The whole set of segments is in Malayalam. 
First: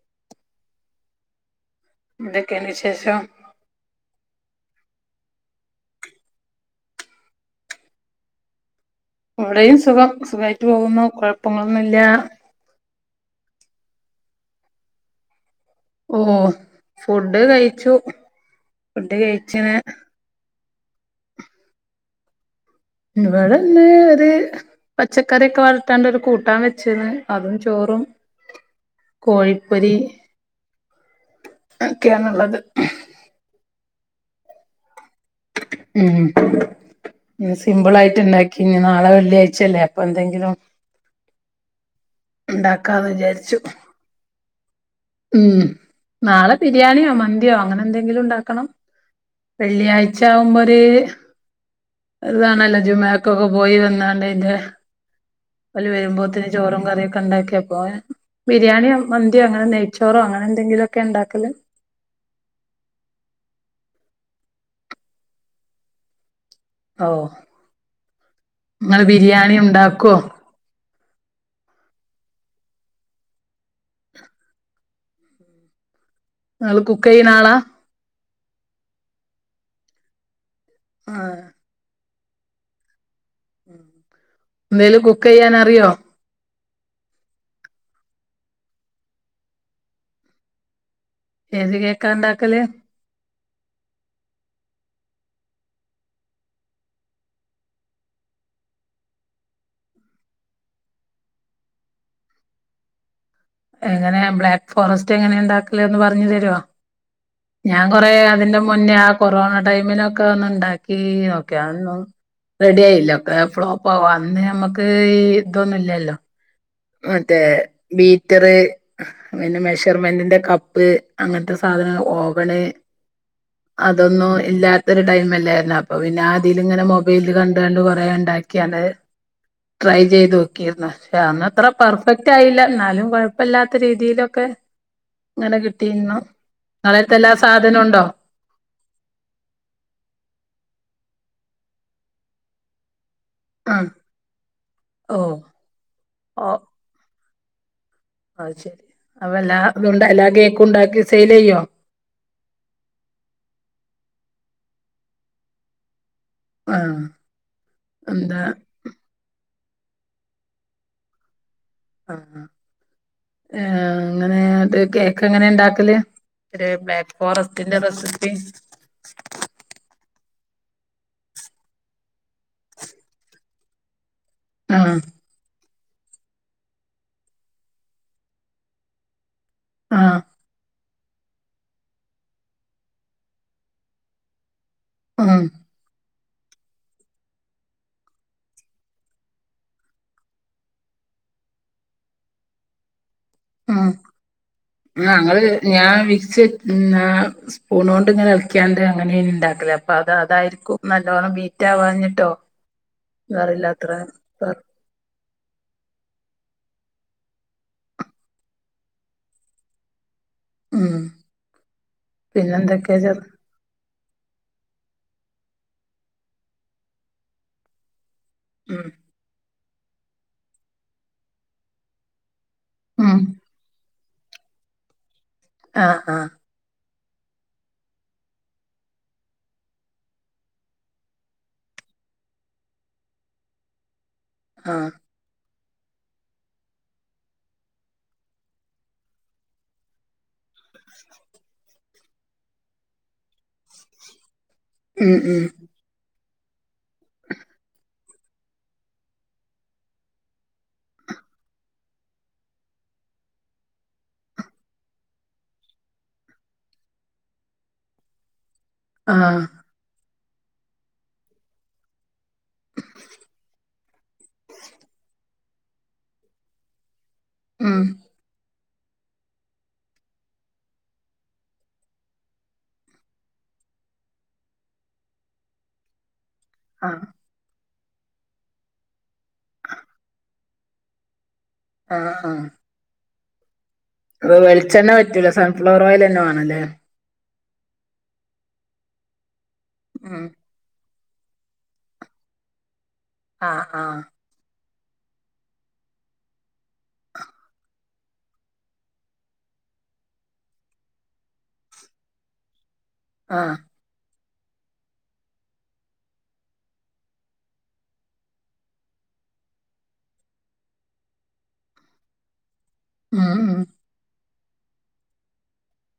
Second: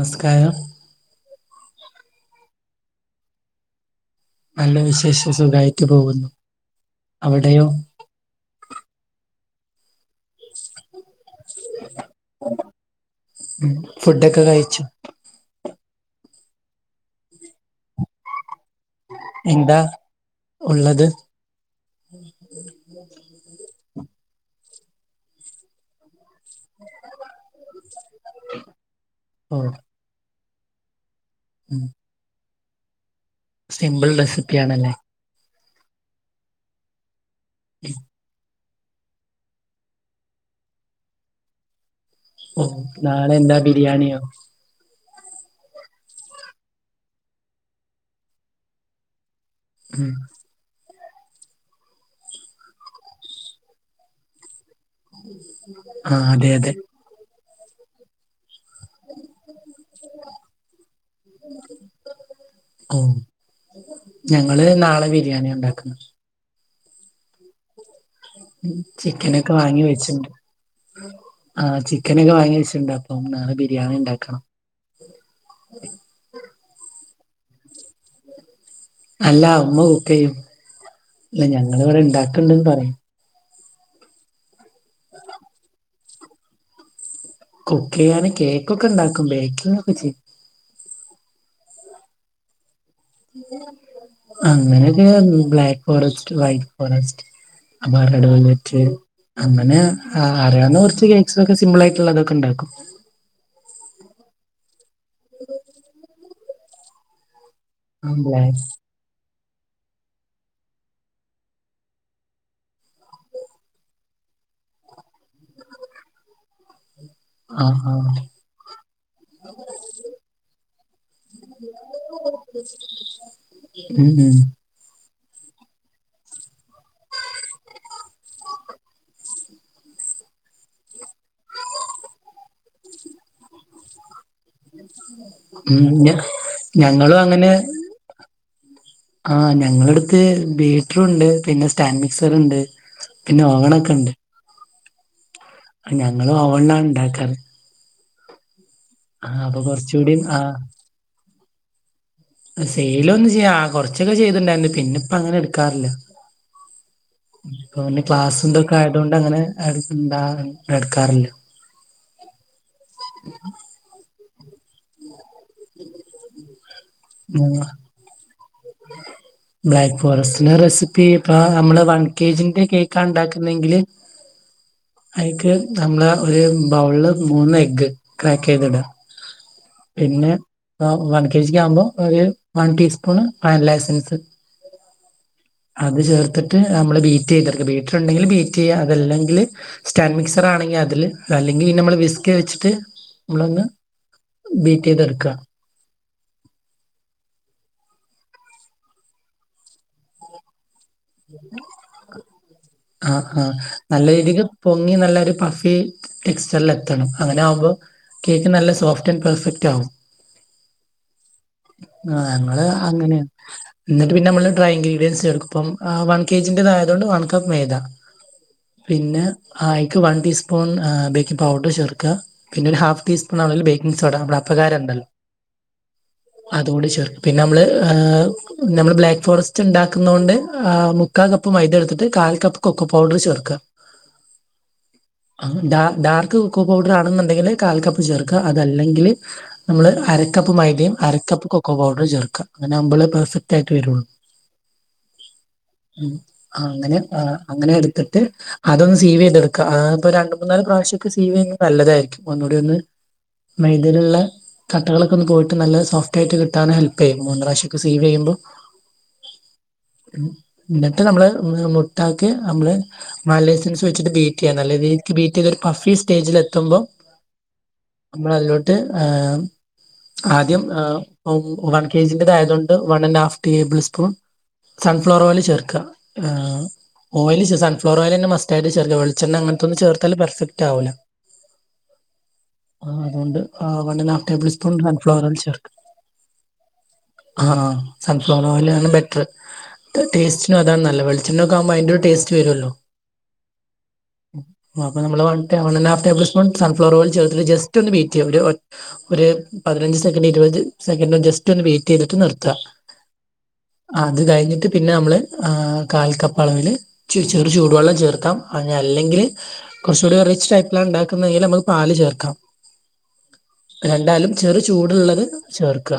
നിസ്കാരം ന്തെക്കെണ്ട് വിശേഷം നല്ല വിശേഷം സുഖായിട്ടു പോകുന്നു അവടെയോ? വടെയും സുഖം സുഖായിട്ട് പോകുന്നു കുഴപ്പങ്ങളൊന്നും ല്ല്യ ഫുഡൊക്കെ കഴിച്ചു ഓ ഫുഡ് കഴിച്ചു ഫുഡ് കഴിച്ചിന് എന്താ ഉള്ളത് ഇവിടെന്ന് ഒരു പച്ചക്കറി ഒക്കെ വളത്താണ്ട് ഒരു കൂട്ടാൻ വെചീന്ന് അതും ചോറും ഓ കോഴിപ്പൊരി ഉം ഒക്കെയാണുള്ളത് സിമ്പിൾ റെസിപ്പി ആണല്ലേ ഉം സിംമ്പിൾ ആയിട്ട് ഇണ്ടാ പിന്നെ നാളെ വെള്ളിയാഴ്ച്ചല്ലേ അപ്പൊ എന്തെങ്കിലും ഓ ഉണ്ടാക്കാന്ന് നാളെ വിചാരിച്ചു എന്താ ബിരിയാണിയോ ഉം നാളെ ബിരിയാണിയോ മന്തിയോ അങ്ങനെ എന്തെങ്കിലും ഇണ്ടാക്കണം ഉം വെള്ളിയാഴ്ച ആകുമ്പോ ഒര് ഒരു ഇതാണല്ലോ ജുമഅക്കൊക്കെ പോയി വന്നാണ്ട് അയ്ന്റെ ഓല് ആ വരുമ്പോത്തിന് അതെ അതെ ചോറും കറിയും ഒക്കെ ഉണ്ടാക്കിയെക്കൊ ബിരിയാണിയ മന്തിയോ അങ്ങന നെയ്ച്ചോറോ അങ്ങനെ എന്തെങ്കിലുംഒക്കെ ഇണ്ടാക്കല് ഓ ഞങ്ങള് നാളെ ബിരിയാണി ഉണ്ടാക്ക്ണ് ഓഹ് ചിക്കനൊക്കെ വാങ്ങി ഉണ്ടാക്കുവോ വെച്ചിണ്ട് ആ ചിക്കൻ ഒക്കെ വാങ്ങിവെച്ച്ണ്ട് അപ്പൊ നാളെ ബിരിയാണി ഉണ്ടാക്കണം നിങ്ങൾ കുക്ക് ചെയ്യുന്ന ആളാ അല്ല ഉമ്മ കുക്ക് ചെയ്യും ആഹ് അല്ല ഞങ്ങൾ ഇവിടെ ഇണ്ടാക്കണ്ടന്ന് പറയാ എന്തേലും കുക്ക് ചെയ്യാൻ അറിയോ കുക്ക് ചെയ്യാന് കേക്കൊക്കെ ഇണ്ടാക്കും ബേക്കിങ് ഒക്കെ ചെയ്യും ഏത് കേക്കാ ഇണ്ടാക്കല് അങ്ങനെയൊക്കെ ബ്ലാക്ക് ഫോറസ്റ്റ് വൈറ്റ് ഫോറസ്റ്റ് അപ്പൊ അരടോ ലറ്റ് അങ്ങനെ അറിയാവുന്ന കുറച്ച് കേക്സൊക്കെ സിമ്പിൾ ആയിട്ടുള്ള തൊക്കെ ഇണ്ടാക്കും. എങ്ങനെയാ ബ്ലാക്ക് ഫോറസ്റ്റ് എങ്ങനെ ഉണ്ടാക്കലെന്ന് പറഞ്ഞു തരോ ഞാൻ കൊറേ അതിന്റെ ആഹ് മുന്നേ ആ കൊറോണ ടൈമിനൊക്കെ ഒന്ന് ഉണ്ടാക്കി നോക്കി അതൊന്നും റെഡി ആയില്ല ഒക്കെ ഫ്ലോപ്പ് ആവാ അന്ന് നമ്മുക്ക് ഈ ഇതൊന്നും ഇല്ലല്ലോ മറ്റേ ആഹ് ബീറ്റർ പിന്നെ മെഷർമെന്റിന്റെ കപ്പ് അങ്ങനത്തെ സാധനം ഓവണ് ഉം അതൊന്നും ഉം ഇല്ലാ ത്തഒരു ടൈംല്ലായിരുന്നു അപ്പൊ പിന്നെ ആതില് ഇങ്ങനെ മൊബൈലിൽ കണ്ട് കാണ്ട് കൊറേ ഇണ്ടാക്കിയാണ്ട് ട്രൈ ചെയ്ത് നോക്കിയിരുന്നു പക്ഷെ അന്ന് അത്ര പെർഫെക്റ്റ് ആയില്ല എന്നാലും കൊഴ ഇപ്പല്ലാത്ത രീതിയിലൊക്കെ ഇങ്ങനെ ഉം ഞ കിട്ടിയിരുന്നു ഇങ്ങളെര്ത്ത് ഞങ്ങളും എല്ലാ സാധനം ഉണ്ടോ ആ ഞങ്ങള അടുത്ത് ബീറ്ററുണ്ട് പിന്നെ സ്റ്റാൻഡ് മിക്സർ ഉണ്ട് പിന്നെ ആ ഓവണൊക്കെ ഉണ്ട് ഓ ഞങ്ങളും ഓ ഓവണില ഉണ്ടാക്കാറ് അത് ശെരി അപ്പൊ ആഹ് എല്ലാം അത്ണ്ടാ കുറച്ചുകൂടി എല്ലാ കേക്ക് ഉണ്ടാക്കി സെയിൽ ചെയ്യോ സെയില് ഒന്നും ചെയ്യാ കൊറച്ചൊക്കെ ചെയ്തിണ്ടായിരുന്നു പിന്നെ ഇപ്പ അങ്ങനെ എടുക്കാറില്ല ആ ആഹ് പിന്നെ എന്താ ക്ലാസ്ന്തൊക്കെ ആയതൊണ്ട് അങ്ങനെ ന്താ എടുക്കാറില്ല. ആ ആ ഏഹ് അങ്ങനെ ഇത് കേക്ക് എങ്ങനെ ഇണ്ടാക്കല് ഒരു ബ്ലാക്ക് ഉം. ഫോറസ്റ്റിന്റെ റെസിപ്പി ബ്ലാക്ക് ഫോറസ്റ്റെ റെസിപ്പി ഇപ്പ നമ്മള് വൺ കെ ജിന്റെ കേക്കാണ് ഉണ്ടാക്കുന്നെങ്കില് ആഹ് അയിക്ക് നമ്മൾ ഒരു ബൗളിൽ മൂന്ന് എഗ്ഗ് ക്രാക്ക് ചെയ്തിടുക ആഹ് പിന്നെ വൺ കെ ജിക്ക് ആകുമ്പോ ഒരു വൺ ടീസ്പൂൺ വാനില എസൻസ് ഉം അത് ചേർത്തിട്ട് നമ്മള് ബീറ്റ് ചെയ്ത എട്ക്ക ബീറ്റിറ് ഇണ്ടെങ്കിൽ ബീറ്റ് ചെയ്യാം അതല്ലെങ്കില് സ്റ്റാൻഡ് മിക്സറാണെങ്കി അതില് അല്ലെങ്കി നമ്മള് വിസ്ക് വെച്ചിട്ട് നമ്മളൊന്ന് ആഹ് ആഹ് ബീറ്റ് ചെയ്തെടുക്കുക ഞങ്ങളെ ഞാൻ വിച്ച് ഉം ആഹ് സ്പൂണൊണ്ട് ഇങ്ങനെ എൾക്കീ യാണ്ട് അങ്ങനേ നി ഇണ്ടാക്കല്. അപ്പൊ അത് അതായിരിക്കും നല്ലോണം ബീറ്റാവാഞ്ഞിട്ടോ അറിയില്ല അത്രെ ഇഞ്ഞി നല്ലൊരു പഫി ടെക്സ്ചറിൽ എത്തണം. അങ്ങനെ ആവുമ്പോ കേക്ക് നല്ല സോഫ്റ്റ് ആൻഡ് പെർഫക്റ്റാവും. ഉം. ആ പിന്നെ ഞങ്ങള് എന്തൊക്കെയാ അങ്ങനെ ചേർ ഇന്നട്ട് പിന്നെ നമ്മള് ഡ്രൈ ഇൻഗ്രീഡിയൻസ് ചേർക്കും. ഇപ്പം ആ വൺ കെജിന്റെതായതോണ്ട് വൺ കപ്പ് മൈദ. മ് പിന്നെ ആ ആയിക്ക് വൺ ടീസ്പൂൺ ആഹ് ബേക്കിംഗ് പൗഡറ് ചേർക്ക. പിന്നെ ഒരു ഹാഫ് ഉം ടീസ്പൂൺ അളവിൽ ബേ ക്കിംഗ് സോഡാ മ്മളെ അപ്പക്കാരം ണ്ടല്ലേ ആഹ് ആ അതുകൂടി ചേർക്ക പിന്നെ നമ്മള് ഏ ഹ് നമ്മള് ബ്ലാക്ക് ഫോറസ്റ്റ് ഉണ്ടാക്കുന്നൊണ്ട് ആഹ് മുക്കാൽ കപ്പ് മൈദ എടുത്തിട്ട് കാൽ കപ്പ് കൊക്കോ പൗഡർ ചേർക്ക. ആഹ്. ഡാ ഡാർക്ക് കൊക്കോ പൗഡറാണെന്നുണ്ടെങ്കില് കാൽ കപ്പ് ചേർക്ക അതല്ലെങ്കില് നമ്മള് അരക്കപ്പ് മൈ അരക്കപ്പ് കൊക്കോ പൗഡറ് ചേർക്കാ. അങ്ങനെയാകുമ്പള് പെർഫെക്റ്റായിട്ട് വരൊള്ളൂ. ഉം ഉം. ഉം അങ്ങനെ ആഹ് അങ്ങനെ എടുത്തിട്ട് അതൊന്ന് സീവീതെടുക്ക. അതാകുമ്പോ രണ്ട് മൂന്നാല് പ്രാവശ്യോക്ക സീവിയ്യുന്നത് നല്ലതായിരിക്കും. ഒന്നൂടിയൊന്ന് മൈദീല്ള്ള കട്ടകളൊക്കൊന്ന് പോയിട്ട് നല്ല സോഫ്റ്റായിട്ട് കിട്ടാന് ഹെൽപ്പയ്യും. മൂന്ന് റാശ്യക്കൊ സീവീയ്യുമ്പോ ആഹ് ഇന്നട്ട് നമ്മള് ഉം മുട്ടാക്ക്‌ നമ്മള് മാലേസൻസ് വെച്ചിട്ട് ബ്റ്റ്യ്യാ. നല്ലരീതിക്ക് ബീറ്റീത് ഒരു പഫി സ്റ്റേജിലെത്തുമ്പോ ഉം ഞമ്മളതിലോട്ട് ആഹ് ആദ്യം ആഹ് ഉം വൺ കെജിന്റെതായതോണ്ട് one and half table spoon sunflower oil ചേർക്ക. ആഹ് ഓയല് സ സൺഫ്ലവറോയലന്നെ മസ്റ്റായിട്ട് ചേർക്ക. വെളിച്ചെണ്ണ അങ്ങനത്തൊന്നും ചേർത്താല് പെർഫക്റ്റാവൂല്ല. ആ ആഹ് ആഹ് അതോണ്ട് ആഹ് one and half tablespoon sunflower oil ചേർ സൺഫ്ലവറോയിലന്നെേ വാണല്ലേ? ആഹ് സൺഫ്ലവറോയിലാണ് ബെറ്റർ. ഉം ടേസ്റ്റ് നും അതാണ് നല്ലത്. വെളിച്ചെണ്ണോക്കെ ആകുമ്പോ അയ്ന്റൊരു ടേസ്റ്റ് വരോല്ലോ. ആ ആ. ആഹ് അപ്പൊ നമ്മള് one K one and half table spoon sunflower oil ചേർത്തിട്ട് ജസ്റ്റൊന്ന് ബീറ്റ്യ്യ. ഒര് ഒ ഒര് പതിനഞ്ച് സെക്കൻഡ് ഇരുപത് സെക്കൻഡോ ജസ്റ്റോന്ന് ബീറ്റ് ചെയ്തിട്ട് നിർത്താ. ആഹ്. അത് കഴിഞ്ഞിട്ട് പിന്നെ നമ്മള് ആ കാൽക്കപ്പ അളവില് ചെ ചെറു ചൂടുവെള്ളം ചേർക്കാം. ഇനി അല്ലെങ്കില് കൊർച്ചുകൂടി ഒരു റിച്ച് ടൈപ്പിലാണ് ണ്ടാക്കുന്ന ങ്കില് ഞമ്മക്ക് പാല് ചേർക്കാം. ഉം ഉം രണ്ടായാലും ചെറു ചൂടുള്ളത് ചേർക്ക.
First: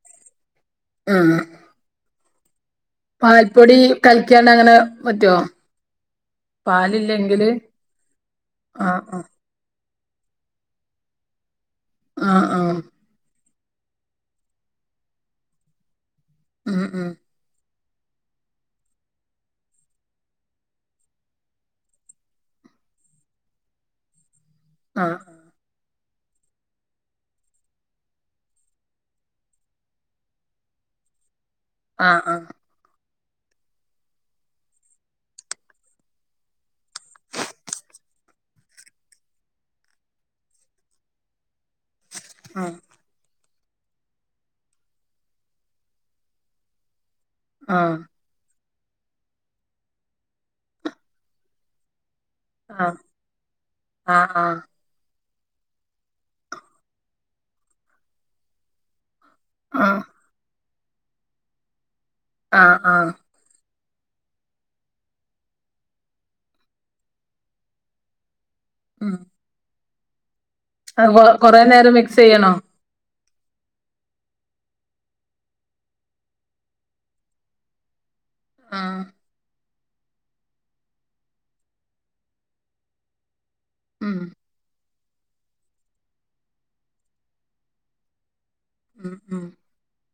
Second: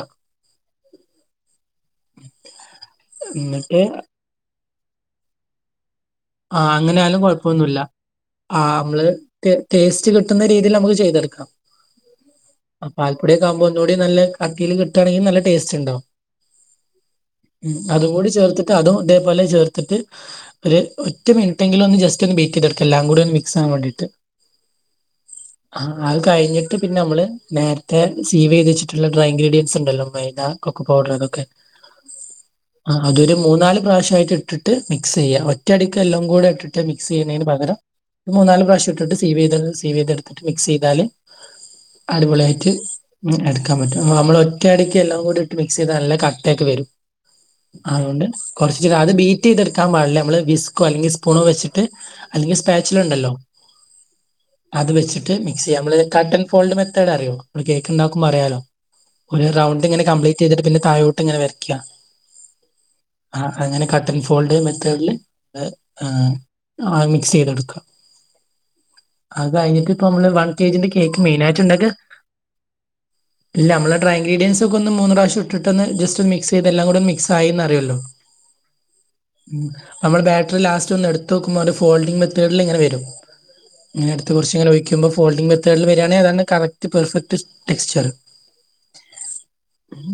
ആഹ്. [inaudible] പൽപ്പൊടി എന്നിട്ട് കൽക്കിയാണ്ട് അങ്ങനെ പറ്റോ? ആ അങ്ങനെ ആയാലും കൊഴപ്പൊന്നുമില്ല. ആ ആഹ് നമ്മള് ടൊ ടേസ്റ്റ് കിട്ടുന്ന രീതിയിൽ നമുക്ക് ചെയ്തെടുക്കാം. ആഹ് ആഹ് ആ പൽപ്പൊക്കെുമ്പോ ഒ കൂടി നല്ല കട്ടിയിൽ കിട്ടുയനങ്കിൽ നല്ല ടേസ്റ്റ് ഉണ്ടാവും. ആഹ് ആഹ് ഉം അതുകൂടി ചേർത്തിട്ട് അതും ഇതേപോലെ ചേർത്തിട്ട് ഒര് ഒറ്റ മിനിറ്റ് എങ്കിലും ഒന്ന് ചെസ്സ് ഒന്ന് ബേറ്റ് ചെയ്തെടുക്ക എല്ലാം കൂടി ഒന്ന് മിസ് ആവാൻ വേണ്ടിട്ട്. ആഹ് ആ അത് കഴിഞ്ഞിട്ട് പിന്നെ നമ്മള് നേരത്തെ സീവ് ചെയ്തിച്ചിട്ടുള്ള ഡ്രൈ ഇൻഗ്രീഡിയൻസ് ഉണ്ടല്ലോ മൈദ കൊക്കൊ പൗഡർ അതൊക്കെ ആഹ് ആഹ് ആ അതൊരു മൂന്നാല് പ്രാവശ്യമായിട്ട് ഇട്ടിട്ട് മിക്സ് ചെയ്യാം. ഒറ്റടിക്ക് എല്ലാം കൂടെ ഇട്ടിട്ട് മിക്സ് ചെയ്യുന്നതിന് പകരം മൂന്നാല് പ്രാവശ്യം ഇട്ടിട്ട് സീവ് ചെയ്ത സീവ് ചെയ്തെടുത്തിട്ട് മിക്സ് ചെയ്താല് അടിപൊളിയായിട്ട് ആഹ് ഉം എടുക്കാൻ പറ്റും അ നമ്മള് ഒറ്റ അടിക്ക് എല്ലാം കൂടി ഇട്ട് മിക്സ് ചെയ്താൽ. നല്ല കട്ടക്കെ വരും. ആഹ് അതുകൊണ്ട് കൊറച്ച് അത് ബീറ്റ് ചെയ്തെടുക്കാൻ പാടില്ല. നമ്മൾ വിസ്കോ അല്ലെങ്കിൽ സ്പൂണോ വെച്ചിട്ട്. അല്ലെങ്കിൽ ആഹ് ആഹ് സ്പാച്ചില ഉണ്ടല്ലോ. ആഹ് അത് വെച്ചിട്ട് മിക്സ് ചെയ്യ നമ്മത് കട്ട്ൻഡ് ഫോൾട് മെത്തേഡ് അറിയോ കേക്ക്ണ്ടുമ്പോൾ അറിയാലോ? ഒരു റൗണ്ട് ആഹ് ഇങ്ങനെ കംപ്ലീറ്റ് ചെയ്തിട്ട് പിന്നെ താഴോട്ട് ഇങ്ങനെ വരയ്ക്ക. ആഹ് ആഹ് ആഹ് അങ്ങനെ കട്ട് ആൻ ഫോൾഡ് മെത്തേഡില്. ഹ് ആ മിക്സ് ചെയ്തെടുക്കുക. ഉം അത് കഴിട്ട് ഇപ്പ നമ്മള് വൺ കെ ജിന്റെ അ കേക്ക് കൊ മെയിൻ കൊറ ആയിട്ട് ഉണ്ടാക്കുക നേരം മിക്സ് ചെയ്യണോ? ഇല്ല നമ്മുടെ ഡ്ര ഇൻ്രഡിയൻസ് ഒക്കെ ഒന്ന് മൂന്ന് പ്രാവശ്യ ഇട്ട്ന്ന് ജസ്റ്റ് മക്സ് ചെയ്തല്ലാം കൂടെ മിക് ആന്ന് അിയുമല്ലോ? ആഹ് നമ്മള് ബാറ്ററി ലാസ്റ്റ് ഒന്ന് എടുത്ത് നോക്കുമ്പോ ഒരു ഫോൾഡിംഗ് മെത്തേഡിൽ എങ്ങനെ വരും. ഇങ്ങനെ ഉം അടുത്ത് കുറച്ച്ങ്ങനെ ഒഴിക്കുമ്പോ ഫോൾഡിംഗ് മെത്തേഡിൽ വരിയാണെങ്കി അതാണ് കറക് പെർഫെക്ട് ടെക്സ്ചർ. ആഹ് ആഹ്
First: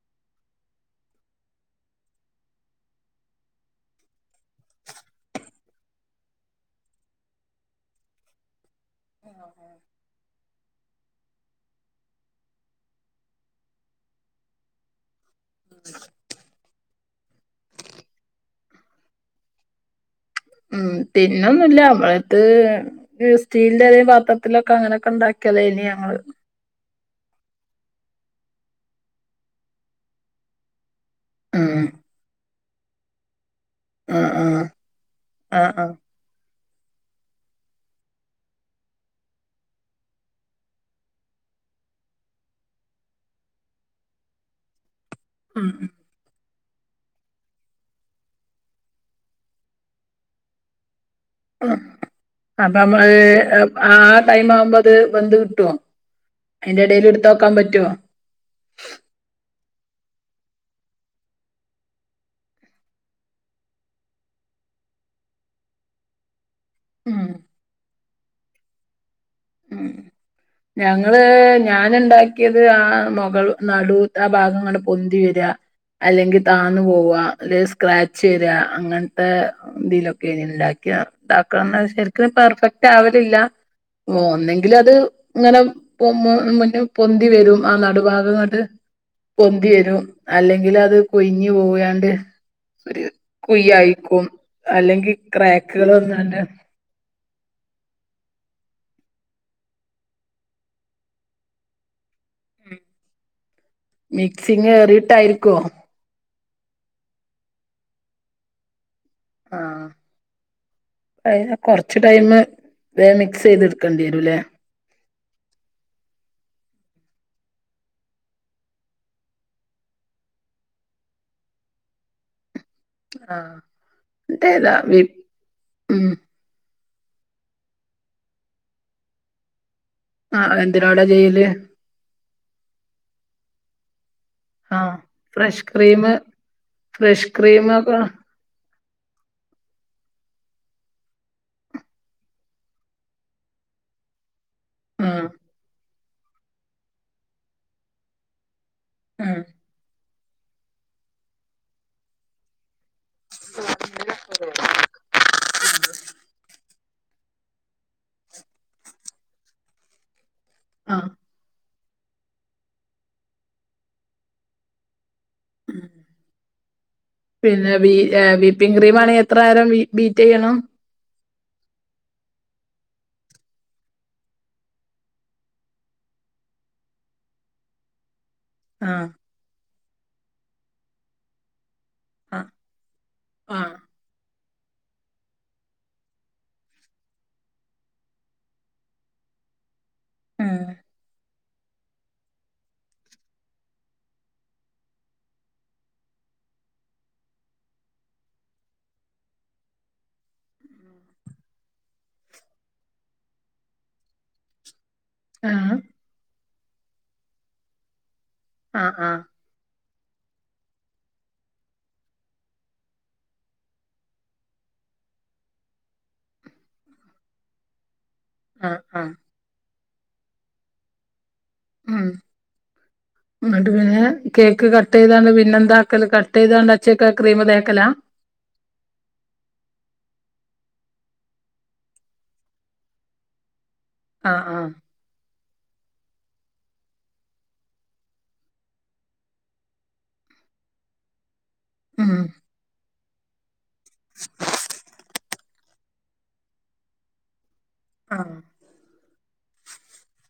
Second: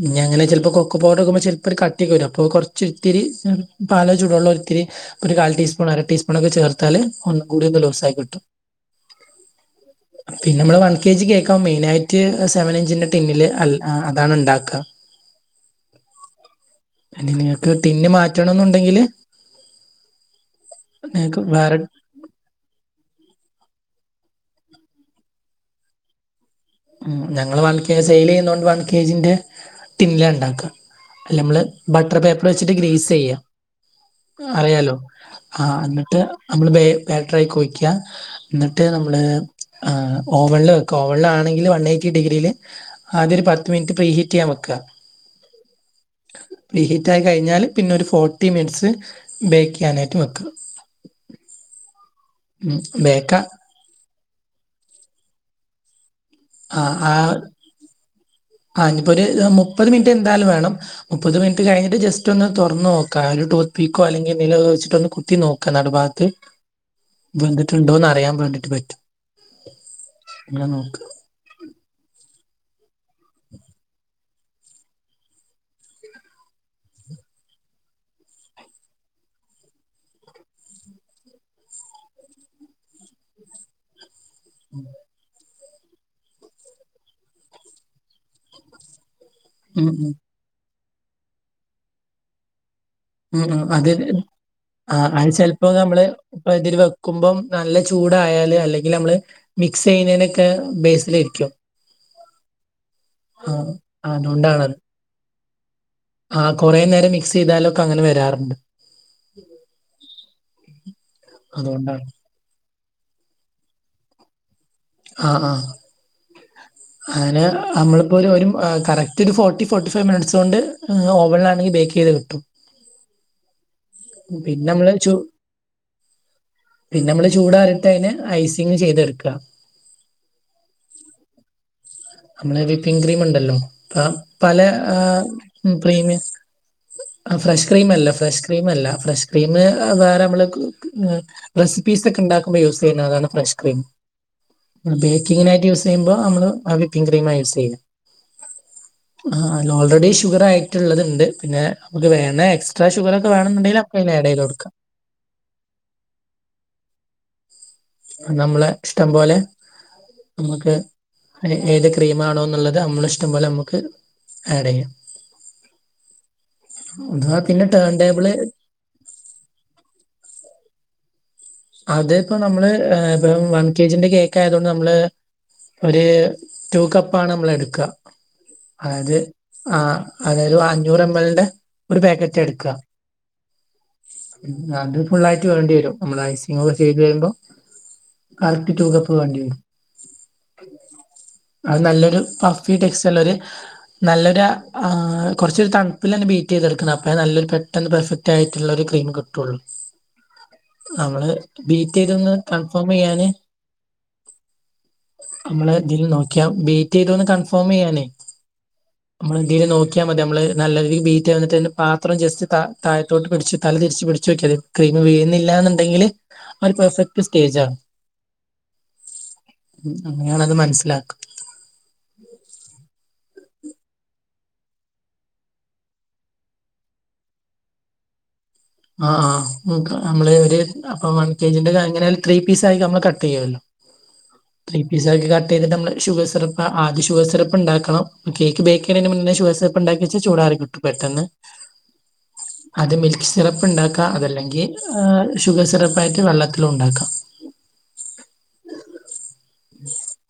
ഇനി അങ്ങനെ ചിലപ്പോ കൊക്കോ പൗഡർഹകുംബോ ചിലപ്പോ ഒരു കട്ടിക്ക് വും അപ്പൊ കൊറച്ച് ഇത്തിരി പാല് ചൂടുള്ള ഇത്തിരി ഒരു കാൽ ടീസ്പൂൺ, അര ടസ്പൂൺ, ഒക്കെ ചേർത്താല് ഒന്നും കൂടി ഒന്ന് ലുസായി കിട്ടും. [inaudible] പിന്നെ നമ്മള് വൺ കെ ജി കേൾക്കാ മെയിനആയിട്ട്. സെവൻ ഇഞ്ചിന്റെ ടിന്നില് അല്ല അതാണ് ഉണ്ടാക്ക. [inaudible] അനി നിങ്ങക്ക് ടിന് മാറ്റണം എന്നുണ്ടെങ്കില് ഉം വേറെ തിന്നൊന്നുമില്ല അവള് ഇത് സ്റ്റീലിന്റെതയും പാത്രത്തിലൊക്കെ അങ്ങനെയൊക്കെ ഉണ്ടാക്കിയത ഇനി ഞങ്ങള് ഉഉം ഞങ്ങൾ വൺ കെ ജി സെയിൽ ചെയ്യതണ്ട് വൺ കജിന്റെ ടിന്നില്ണ് ഉണ്ടാക്കാ. നമ്മള് ഉം ബട്ടർ പേപ്പർ വെച്ചിട്ട് ഗ്രിസ് ചെയ്യ. ആഹ് ആഹ് അറിയാലോ ആ ആഹ് ആഹ് എന്നിട്ട് നമ്മള് ബേറ്റർയി കുഴിക്കുക. എന്നിട്ട് നമ്മള് ഓവനില് വെക്ക ഓവനില് വൺ എയ്റ്റി ഡിഗ്രിയില് ആദ്യ ഒരു പത്ത് മിനിറ്റ് പോ ഹീറ്റ് ചെയ്യാൻ വെക്ക. ഉം ഉം പി ഹീറ്റ് ആയി കഴിഞ്ഞാൽ പിന്നെ ഒരു ഫോർട്ടി മിനിറ്റ്സ് ബേക്ക് ചെയ്യാനായിട്ട് വയ്ക്ക. ഉം അപ്പൊമ്മള് ബേക്ക ആ ടൈം ആവുമ്പോ അത് വന്ത് കിട്ടോ? ആ അതിന്റെ ഇടയിൽ ആ എടുത്ത് നോക്കാൻ പറ്റുവോ ആ ഇനിപ്പോ ഒരു മുപ്പത് മിനിറ്റ് എന്തായാലും വേണം. മുപ്പത് മിനിറ്റ് കഴിഞ്ഞിട്ട് ജസ്റ്റ് ഒന്ന് തുറന്നന്ന് നോക്ക. ഒരു ടൂത്ത് പിക്കോ അല്ലെങ്കിൽ നില വച്ചിട്ട് ഒന്ന് കുത്തി നോക്കാം നടു ഭാഗത്ത് ആഹ് കണ്ടിട്ടുണ്ടോന്ന് അറിയാൻ വേണ്ടിട്ട് പറ്റും ഉം അങ്ങനെ നോക്കുക ഞങ്ങള് ഞാനുണ്ടാക്കിയത് ആഹ് മുഗൾ നടു ആഹ് ഭാഗംങ്ങണ്ട് പൊന്തി വര്യ അല്ലെങ്കിൽ താഴ്ന്നു പോവാ അല്ലേൽ സ്ക്രാച്ച് വരിയാ അങ്ങൻത്തെ എന്തിലൊക്കെ ഉണ്ടാക്കിയ ഉണ്ടാക്കണം ശരിക്കും പെർഫെക്റ്റ് ആവലില്ല ഓ ഒന്നെങ്കിൽ അത് അങ്ങനെ പൊ മുന്നെ പൊന്തി വരും ആ നടുഭാഗങ്ങട്ട് പൊന്തി ഉം വരും ഉം അല്ലെങ്കിൽ അത് കൊഴിഞ്ഞു പോയാണ്ട് ഒരു ഉം അത് തന്നെ കുയ്യായിക്കും ആ അല്ലെങ്കിൽ അത് ചിലപ്പോ ക്രാക്കുകൾ നമ്മള് വന്നാണ്ട് ഇപ്പ ഇതിര് വെ ക്കുമ്പം നല്ല ചൂടായാല് അല്ലെങ്കിൽ നമ്മള് മിക്സ് ചെയ്യുന്നേതിനൊക്കെ ബേസില ഇരിക്കും [unintelligible] ആഹ് മിക്സിങ് അതുകൊണ്ടാണത്. ഏറിയിട്ടായിരിക്കോ ആഹ് കുറെ നേരം മിക്സ് ചെയ്താലൊക്കെ അങ്ങനെ വരാറുണ്ട് ആഹ് അയിന് കൊറച്ച് അതുകൊണ്ടാണ്. ടൈമ് വേ മിക്സ് ചെയ്തെടുക്കണ്ടി വരും അല്ലേ ആഹ് ആഹ് ഉ അങ്ങനെ നമ്മളിപ്പോൾ ഒരു കറക്റ്റ് ഒരു ഫോർട്ടി ഫോർട്ടി ഫൈവ് മിനിറ്റ്സ് കൊണ്ട് ഓവനിലാണെങ്കിൽ ബേക്ക് ചെയ്ത് കിട്ടും ആഹ് പിന്നെ അതേതാ നമ്മള് വി ചൂ ഉം പിന്നെ നമ്മള് ചൂടാറിട്ട് അതിന് ഐസിങ്ങ് ചെയ്തെടുക്ക ആഹ് ആഹ് എത്തിനാട ചെയല് നമ്മളെ വിപിങ് ക്രീം ഉണ്ടല്ലോ അ പല ആഹ് fresh cream premium fresh cream അല്ലേ ഫ്രഷ് ക്രിം ക്രീമല്ല ഫ്രഷ് ക്രീം വേറെ നമ്മള് കൂ ക് റെസിപ്പീസ് ഒക്കെ ഉണ്ടാക്കുമ്പോൾ യൂസ് ചെയ്യുന്നതാണ് ഫ്രഷ് ക്രീം ആഹ് ബേക്കിങ്ങിനായിട്ട് യൂസ് ചെയ്യുമ്പോ നമ്മള് വിപ്പിങ് ക്രീമാ യൂസ് ചെയ്യുന്നേ ആഹ് അയില് ഓൾറെഡി ഷുഗറായി ട്ടുള്ളത്ണ്ട് പിന്നെ നമക്ക് വേണേ എക്സ്ട്രാ ഷുഗർക്കെ വേണമുണ്ടെങ്കിൽ നമുക്ക് ആഡ് ചെയ്ത് കൊടുക്കാം ആ നമ്മളെ ഇഷ്ടം പോലെ നമ്മുക്ക് ആഹ് ഏത് ക്രീമാ ആണോ എന്നുള്ളത് നമ്മൾ ഇഷ്ടം പോലെ നമുക്ക് ആഡ് ചെയ്യാം ഉം അഥവാ പിന്നെ വി ടേൺ ടേബിള് ആഹ് വിപ്പിങ് ക്രീം ആണെങ്കിൽ എത്ര നേരം ബി ബീറ്റ് യ്യണം അത് ഇപ്പോ നമ്മള് ഇപ്പം വൺ കെ ജിന്റെ കേക്ക് ആയത് കൊണ്ട് നമ്മള് ഒരു ടു കപ്പാണ് നമ്മൾ എടുക്കുക ആഹ് അതായത് ആ അതായത് അഞ്ഞൂറ് എം എൽന്റെ ഒരു പാക്കറ്റ് ആഹ് എടുക്കുക ആഹ് അത് ഫുള്ളായിട്ട് വേണ്ടി വരും നമ്മള ഐസ നിങ്ങൾ ചെയ്ത് കഴിയുമ്പോ കറക്റ്റ് റ്റൂകപ്പ് വേണ്ടി വരും ഉം അത് നല്ലൊരു പഫി ടെക്സ്റ്റൈൽ ഒരു നല്ലൊരു കുറച്ചൊരു തണുപ്പിൽ തന്നെ ബീറ്റ് ചെയ്തെടുക്കുന്നത് അപ്പ നല്ലൊരു പ്ര തന്നെ പെർെഫറ്റ് ആയിട്ടുള്ള ഒരു ക്രീം കിട്ടുള്ളൂ [unintelligible] [unintelligible] ഡീറ്റെയിലൊന്ന് കൺഫോം ചെയ്യാന് ആഹ് നമ്മളെ ഇതിൽ നോ ബീറ്റ് ചെയ്തോന്ന് കൺഫോം ചെയ്യാനേ ആഹ് ആഹ് നമ്മൾ എന്ത നോക്കിയാ മതി നമ്മള് നല്ല രീതി ബീറ്റ് വന്നിട്ട്ന്നെ പാത്രം ജസ്റ്റ് താ താഴത്തോട്ട് പിടിച്ച് തല തിരിച്ച് പിടിച്ച് നോക്കിയ മതി ക്രീം വീഴുന്നില്ല എന്നുണ്ടെങ്കിൽ ഒരു പെർഫെക്ട് സ്റ്റേജണ് ആ ആ ഉ [unintelligible] മനസ്സിലാക്കും ഉം എന്നട്ട് പിന്നെ കേക്ക് കട്ട് ചെയ്തണ്ട് പിന്നെ എന്താക്കല് കട്ട് ചെയ്താണ്ട് വച്ച ക്രീം തേക്കലാ? ആഹ് ആഹ് നമ്മള് ഒരു അപ്പൊ വൺ കെ ജിന്റെ എങ്ങനയിലും ത്രീ പീസ് ആയി നമ്മൾ കട്ട് ചെയ്യുവല്ലോ. ആഹ് ആഹ്. പിസ്സക്കി കട്ട് ചെയ്തിട്ട് നമ്മൾ ഷുഗർസിറപ്പ് ആ ഷുഗർ സ്യറപ്പ് ഉണ്ടാക്കണം കേക്ക് ബേക്ക് ചെയണന് മുന്നേ ഷുഗർസ്യറപ്പ് ഉണ്ടാക്കിവച്ച ചൂടാറി കിട്ടും പെട്ടെന്ന്. ഉം. അത് മിൽക്ക് സിറപ്പ് ഉണ്ടാക്കാം അതല്ലെങ്കിൽ ഹാ ഷുഗർ സിറപ്പ ആയിട്ട് വെള്ളത്തിലും ഉണ്ടാക്കാം. ആഹ്. [inaudible]